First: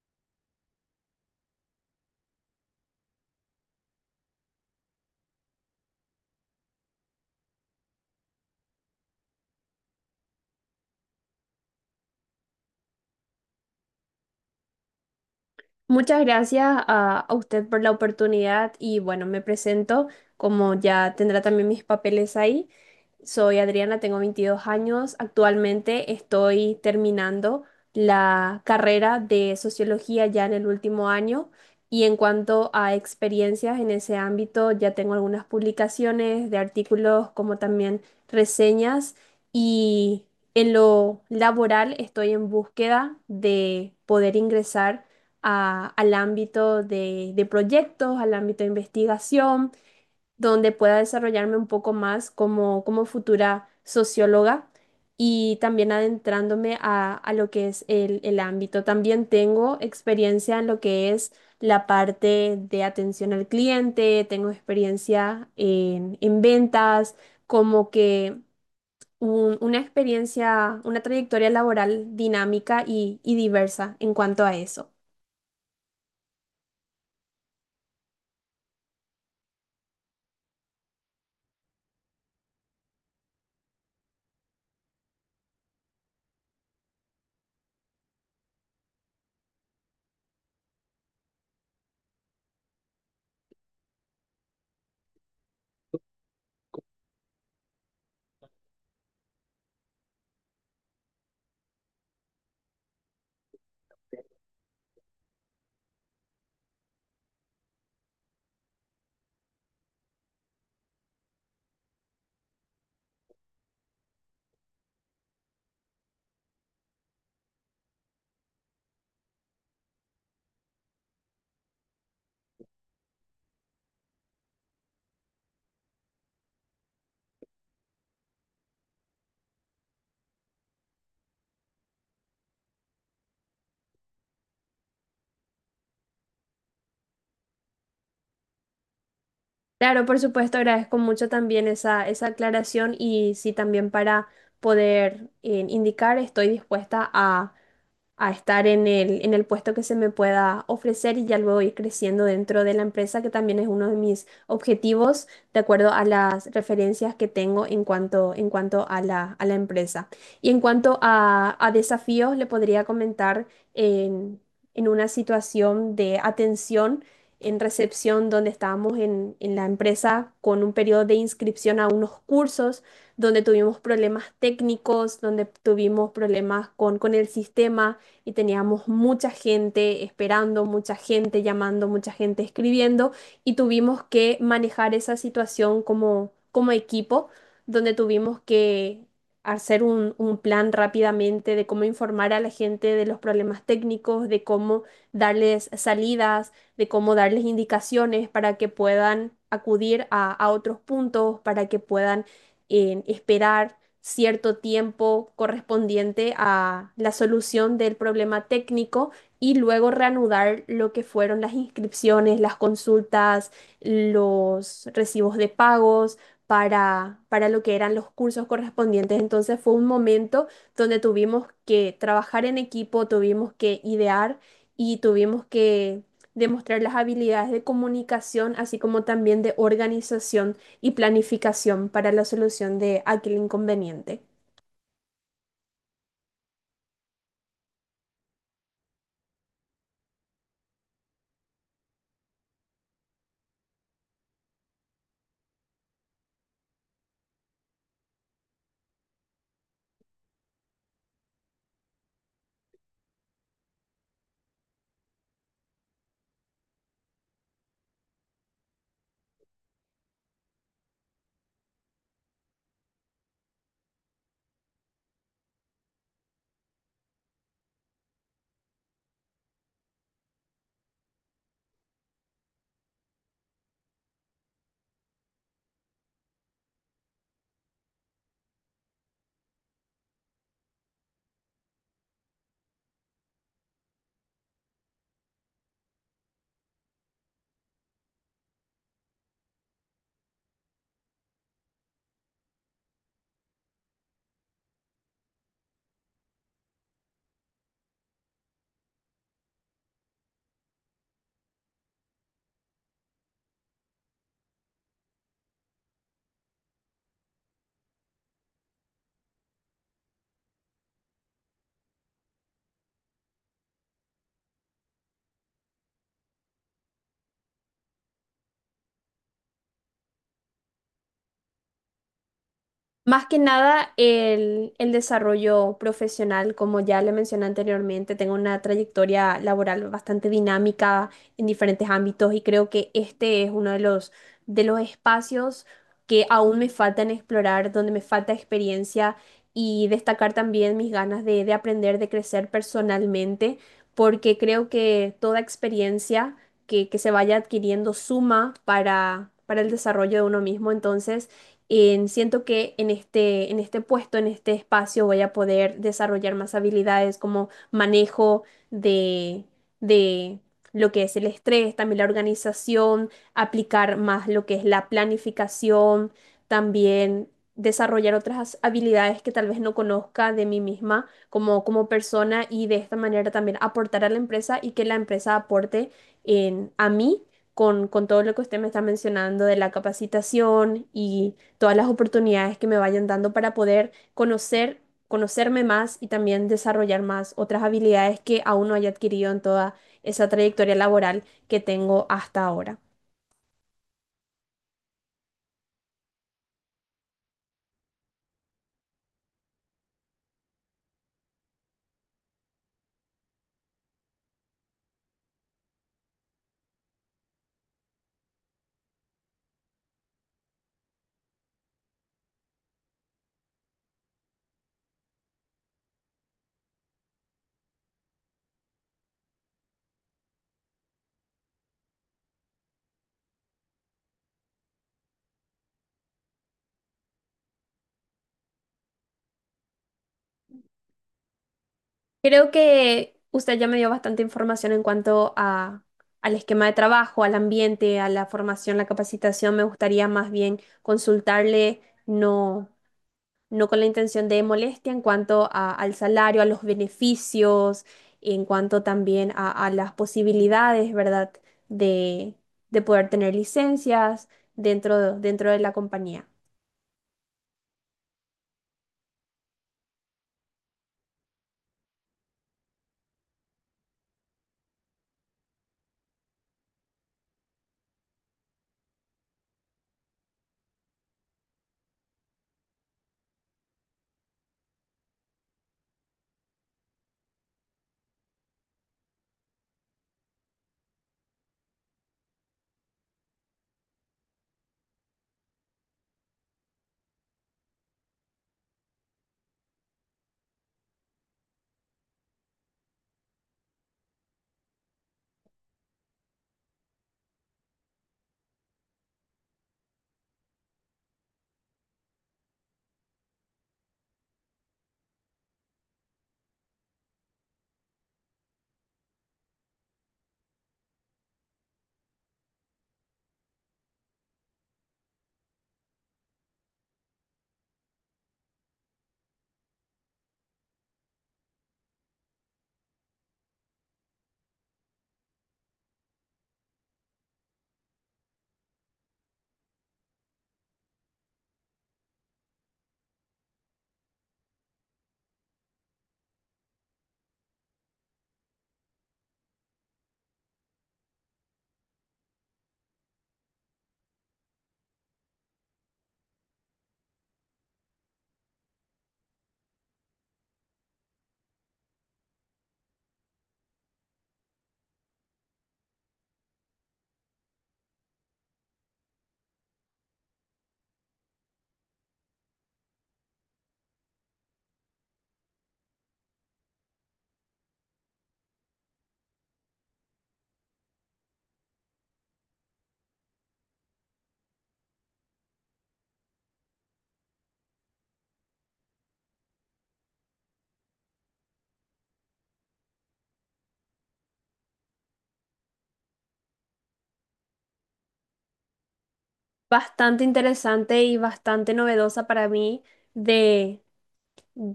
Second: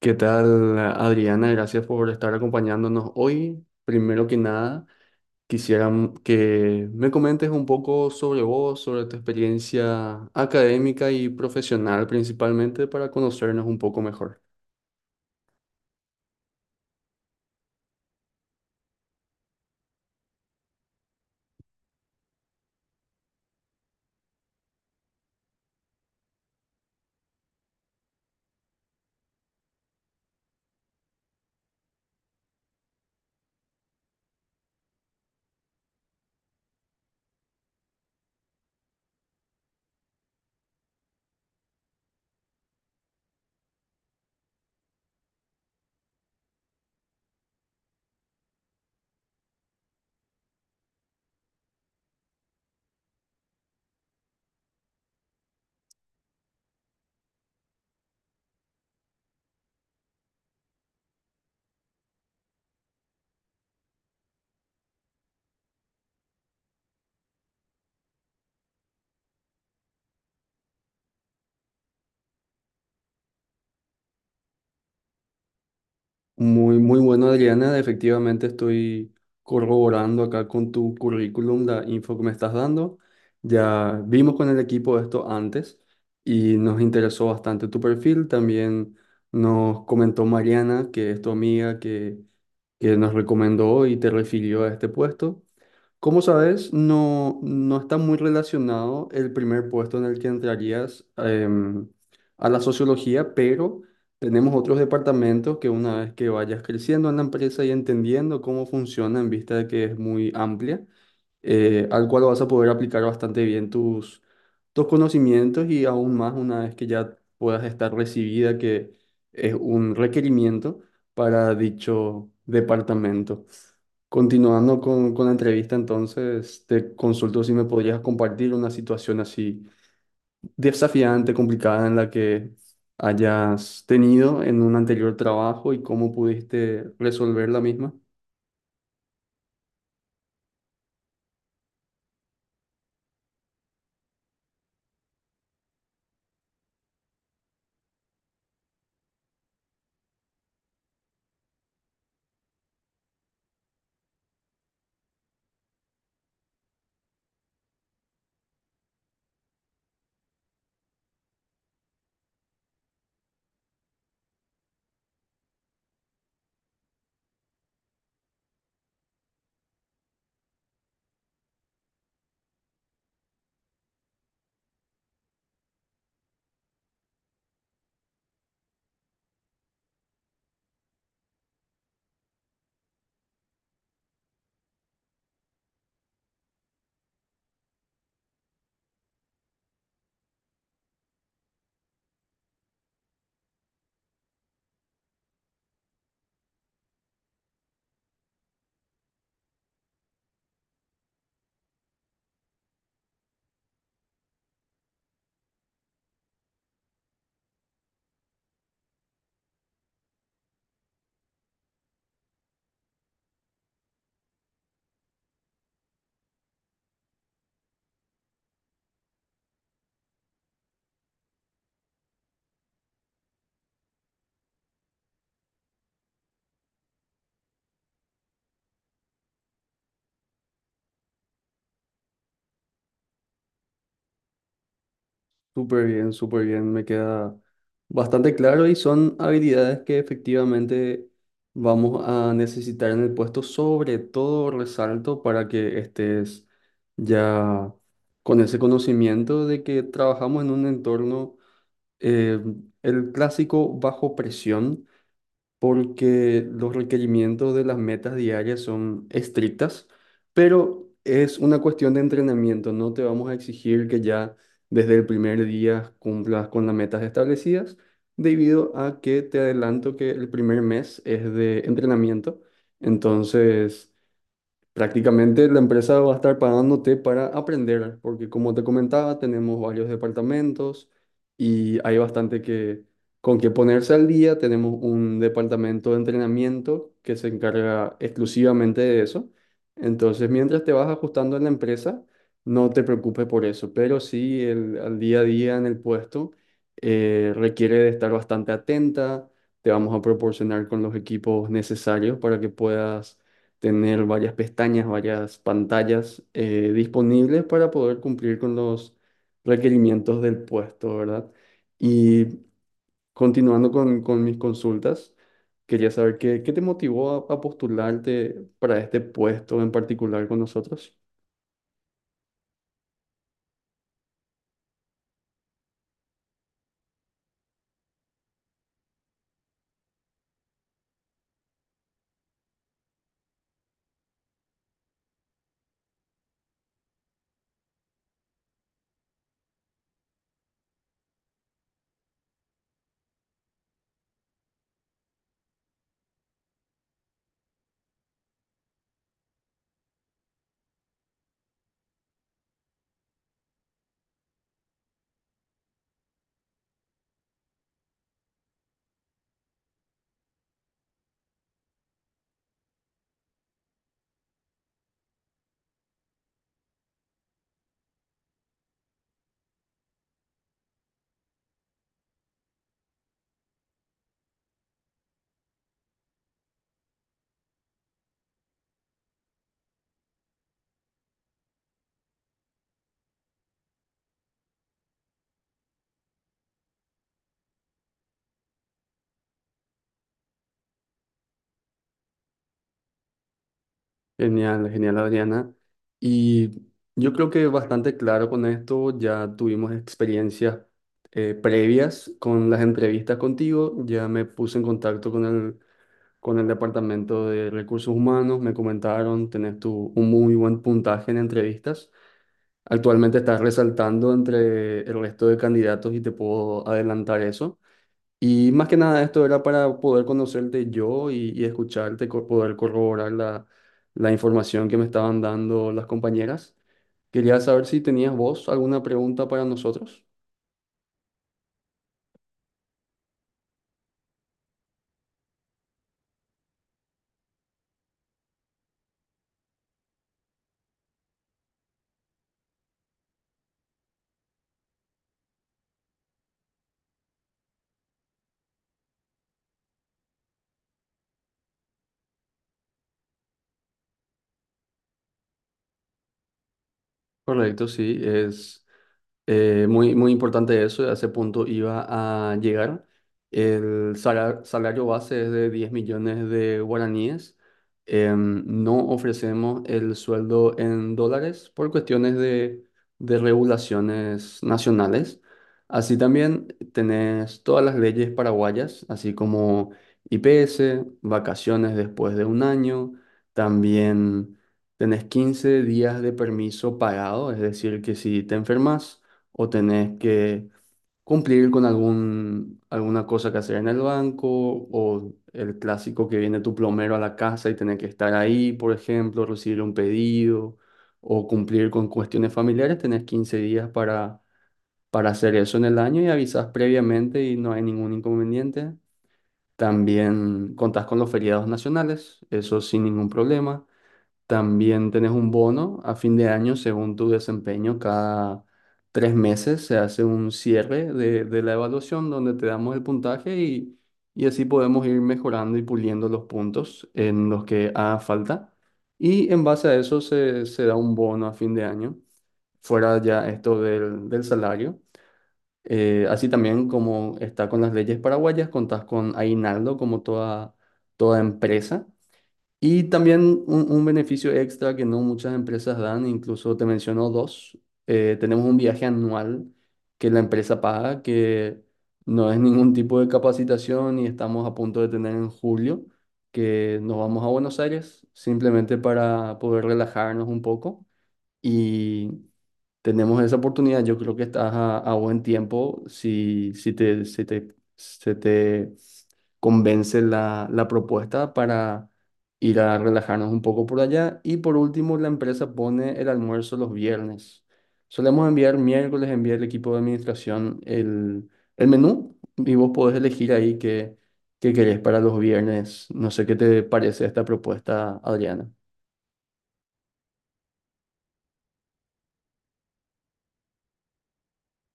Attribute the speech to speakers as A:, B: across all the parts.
A: ¿Qué tal, Adriana? Gracias por estar acompañándonos hoy. Primero que nada, quisiera que me comentes un poco sobre vos, sobre tu experiencia académica y profesional principalmente para conocernos un poco mejor.
B: Muchas gracias a usted por la oportunidad y bueno, me presento como ya tendrá también mis papeles ahí. Soy Adriana, tengo 22 años. Actualmente estoy terminando la carrera de sociología ya en el último año y en cuanto a experiencias en ese ámbito, ya tengo algunas publicaciones de artículos como también reseñas y en lo laboral estoy en búsqueda de poder ingresar al ámbito de proyectos, al ámbito de investigación donde pueda desarrollarme un poco más como futura socióloga y también adentrándome a lo que es el ámbito. También tengo experiencia en lo que es la parte de atención al cliente, tengo experiencia en ventas, como que una experiencia, una trayectoria laboral dinámica y diversa en cuanto a eso.
A: Muy, muy bueno, Adriana. Efectivamente, estoy corroborando acá con tu currículum la info que me estás dando. Ya vimos con el equipo esto antes y nos interesó bastante tu perfil. También nos comentó Mariana, que es tu amiga, que nos recomendó y te refirió a este puesto. Como sabes, no está muy relacionado el primer puesto en el que entrarías a la sociología, pero tenemos otros departamentos que una vez que vayas creciendo en la empresa y entendiendo cómo funciona en vista de que es muy amplia, al cual vas a poder aplicar bastante bien tus conocimientos y aún más una vez que ya puedas estar recibida, que es un requerimiento para dicho departamento. Continuando con la entrevista, entonces te consulto si me podrías compartir una situación así desafiante, complicada en la que hayas tenido en un anterior trabajo y cómo pudiste resolver la misma.
B: Claro, por supuesto, agradezco mucho también esa aclaración y sí, también para poder indicar, estoy dispuesta a estar en el puesto que se me pueda ofrecer y ya luego ir creciendo dentro de la empresa, que también es uno de mis objetivos, de acuerdo a las referencias que tengo en cuanto a la empresa. Y en cuanto a desafíos, le podría comentar en, en una situación de atención en recepción donde estábamos en la empresa con un periodo de inscripción a unos cursos donde tuvimos problemas técnicos, donde tuvimos problemas con el sistema, y teníamos mucha gente esperando, mucha gente llamando, mucha gente escribiendo y tuvimos que manejar esa situación como equipo, donde tuvimos que hacer un plan rápidamente de cómo informar a la gente de los problemas técnicos, de cómo darles salidas, de cómo darles indicaciones para que puedan acudir a otros puntos, para que puedan esperar cierto tiempo correspondiente a la solución del problema técnico y luego reanudar lo que fueron las inscripciones, las consultas, los recibos de pagos para lo que eran los cursos correspondientes. Entonces fue un momento donde tuvimos que trabajar en equipo, tuvimos que idear y tuvimos que demostrar las habilidades de comunicación, así como también de organización y planificación para la solución de aquel inconveniente.
A: Súper bien, me queda bastante claro y son habilidades que efectivamente vamos a necesitar en el puesto, sobre todo resalto para que estés ya con ese conocimiento de que trabajamos en un entorno, eh, el clásico bajo presión, porque los requerimientos de las metas diarias son estrictas, pero es una cuestión de entrenamiento. No te vamos a exigir que ya desde el primer día cumplas con las metas establecidas, debido a que te adelanto que el primer mes es de entrenamiento. Entonces, prácticamente la empresa va a estar pagándote para aprender, porque como te comentaba, tenemos varios departamentos y hay bastante que con que ponerse al día. Tenemos un departamento de entrenamiento que se encarga exclusivamente de eso. Entonces, mientras te vas ajustando en la empresa, no te preocupes por eso, pero sí al día a día en el puesto requiere de estar bastante atenta. Te vamos a proporcionar con los equipos necesarios para que puedas tener varias pestañas, varias pantallas disponibles para poder cumplir con los requerimientos del puesto, ¿verdad? Y continuando con mis consultas, quería saber qué te motivó a postularte para este puesto en particular con nosotros.
B: Más que nada el desarrollo profesional, como ya le mencioné anteriormente, tengo una trayectoria laboral bastante dinámica en diferentes ámbitos y creo que este es uno de los espacios que aún me faltan explorar, donde me falta experiencia y destacar también mis ganas de aprender, de crecer personalmente, porque creo que toda experiencia que se vaya adquiriendo suma para el desarrollo de uno mismo. Entonces, siento que en este puesto, en este espacio, voy a poder desarrollar más habilidades como manejo de, de lo que es el estrés, también la organización, aplicar más lo que es la planificación, también desarrollar otras habilidades que tal vez no conozca de mí misma como persona y de esta manera también aportar a la empresa y que la empresa aporte en, a mí con todo lo que usted me está mencionando de la capacitación y todas las oportunidades que me vayan dando para poder conocer, conocerme más y también desarrollar más otras habilidades que aún no haya adquirido en toda esa trayectoria laboral que tengo hasta ahora.
A: Genial, genial, Adriana. Y yo creo que bastante claro con esto, ya tuvimos experiencias previas con las entrevistas contigo, ya me puse en contacto con el departamento de recursos humanos, me comentaron, un muy buen puntaje en entrevistas. Actualmente estás resaltando entre el resto de candidatos y te puedo adelantar eso. Y más que nada esto era para poder conocerte yo y escucharte, poder corroborar la información que me estaban dando las compañeras. Quería saber si tenías vos alguna pregunta para nosotros.
B: Creo que usted ya me dio bastante información en cuanto a, al esquema de trabajo, al ambiente, a la formación, la capacitación. Me gustaría más bien consultarle, no, no con la intención de molestia en cuanto al salario, a los beneficios, en cuanto también a las posibilidades, ¿verdad? De, de poder tener licencias dentro de la compañía.
A: Correcto, sí, es muy, muy importante eso, a ese punto iba a llegar. El salario base es de 10 millones de guaraníes. No ofrecemos el sueldo en dólares por cuestiones de regulaciones nacionales. Así también tenés todas las leyes paraguayas, así como IPS, vacaciones después de un año. También tenés 15 días de permiso pagado, es decir, que si te enfermas o tenés que cumplir con alguna cosa que hacer en el banco o el clásico que viene tu plomero a la casa y tenés que estar ahí, por ejemplo, recibir un pedido o cumplir con cuestiones familiares, tenés 15 días para hacer eso en el año y avisás previamente y no hay ningún inconveniente. También contás con los feriados nacionales, eso sin ningún problema. También tenés un bono a fin de año según tu desempeño. Cada 3 meses se hace un cierre de la evaluación donde te damos el puntaje y así podemos ir mejorando y puliendo los puntos en los que haga falta. Y en base a eso se da un bono a fin de año, fuera ya esto del salario. Así también como está con las leyes paraguayas, contás con aguinaldo como toda, toda empresa. Y también un beneficio extra que no muchas empresas dan, incluso te menciono dos. Tenemos un viaje anual que la empresa paga, que no es ningún tipo de capacitación y estamos a punto de tener en julio, que nos vamos a Buenos Aires simplemente para poder relajarnos un poco. Y tenemos esa oportunidad, yo creo que estás a buen tiempo si se te convence la propuesta para ir a relajarnos un poco por allá. Y por último, la empresa pone el almuerzo los viernes. Solemos enviar miércoles, enviar el equipo de administración el menú y vos podés elegir ahí qué querés para los viernes. No sé qué te parece esta propuesta, Adriana.
B: Bastante interesante y bastante novedosa para mí de mm,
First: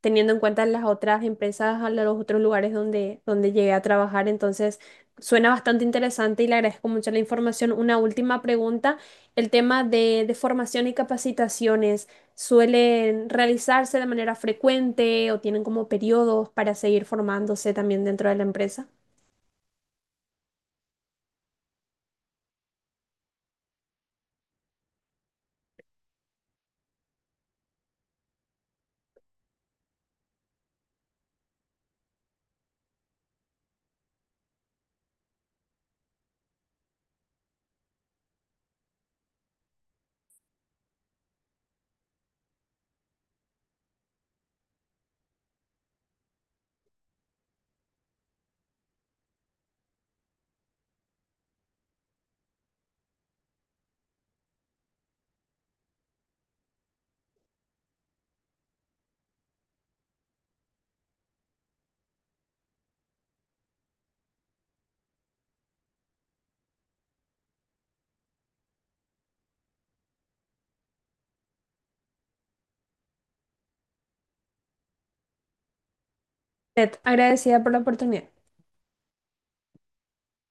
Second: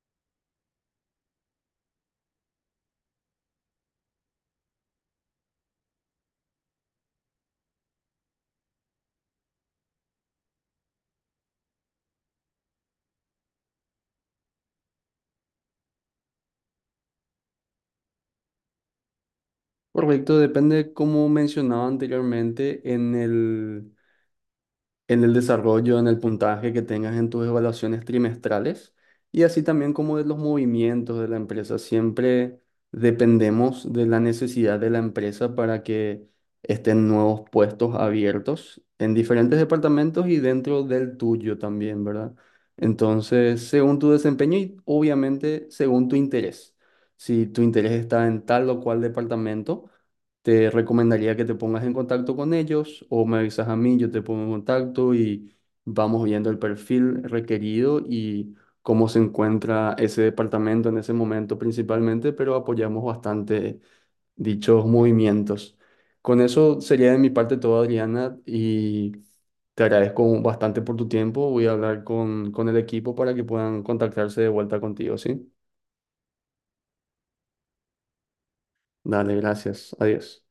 B: teniendo en cuenta las otras empresas, a los otros lugares donde, donde llegué a trabajar. Entonces, suena bastante interesante y le agradezco mucho la información. Una última pregunta, el tema de formación y capacitaciones, ¿suelen realizarse de manera frecuente o tienen como periodos para seguir formándose también dentro de la empresa?
A: Correcto, depende, como mencionaba anteriormente, en en el desarrollo, en el puntaje que tengas en tus evaluaciones trimestrales y así también como de los movimientos de la empresa. Siempre dependemos de la necesidad de la empresa para que estén nuevos puestos abiertos en diferentes departamentos y dentro del tuyo también, ¿verdad? Entonces, según tu desempeño y obviamente según tu interés. Si tu interés está en tal o cual departamento, te recomendaría que te pongas en contacto con ellos o me avisas a mí, yo te pongo en contacto y vamos viendo el perfil requerido y cómo se encuentra ese departamento en ese momento principalmente, pero apoyamos bastante dichos movimientos. Con eso sería de mi parte todo, Adriana, y te agradezco bastante por tu tiempo. Voy a hablar con el equipo para que puedan contactarse de vuelta contigo, ¿sí?
B: Ted, agradecida por la oportunidad.
A: Dale, gracias. Adiós.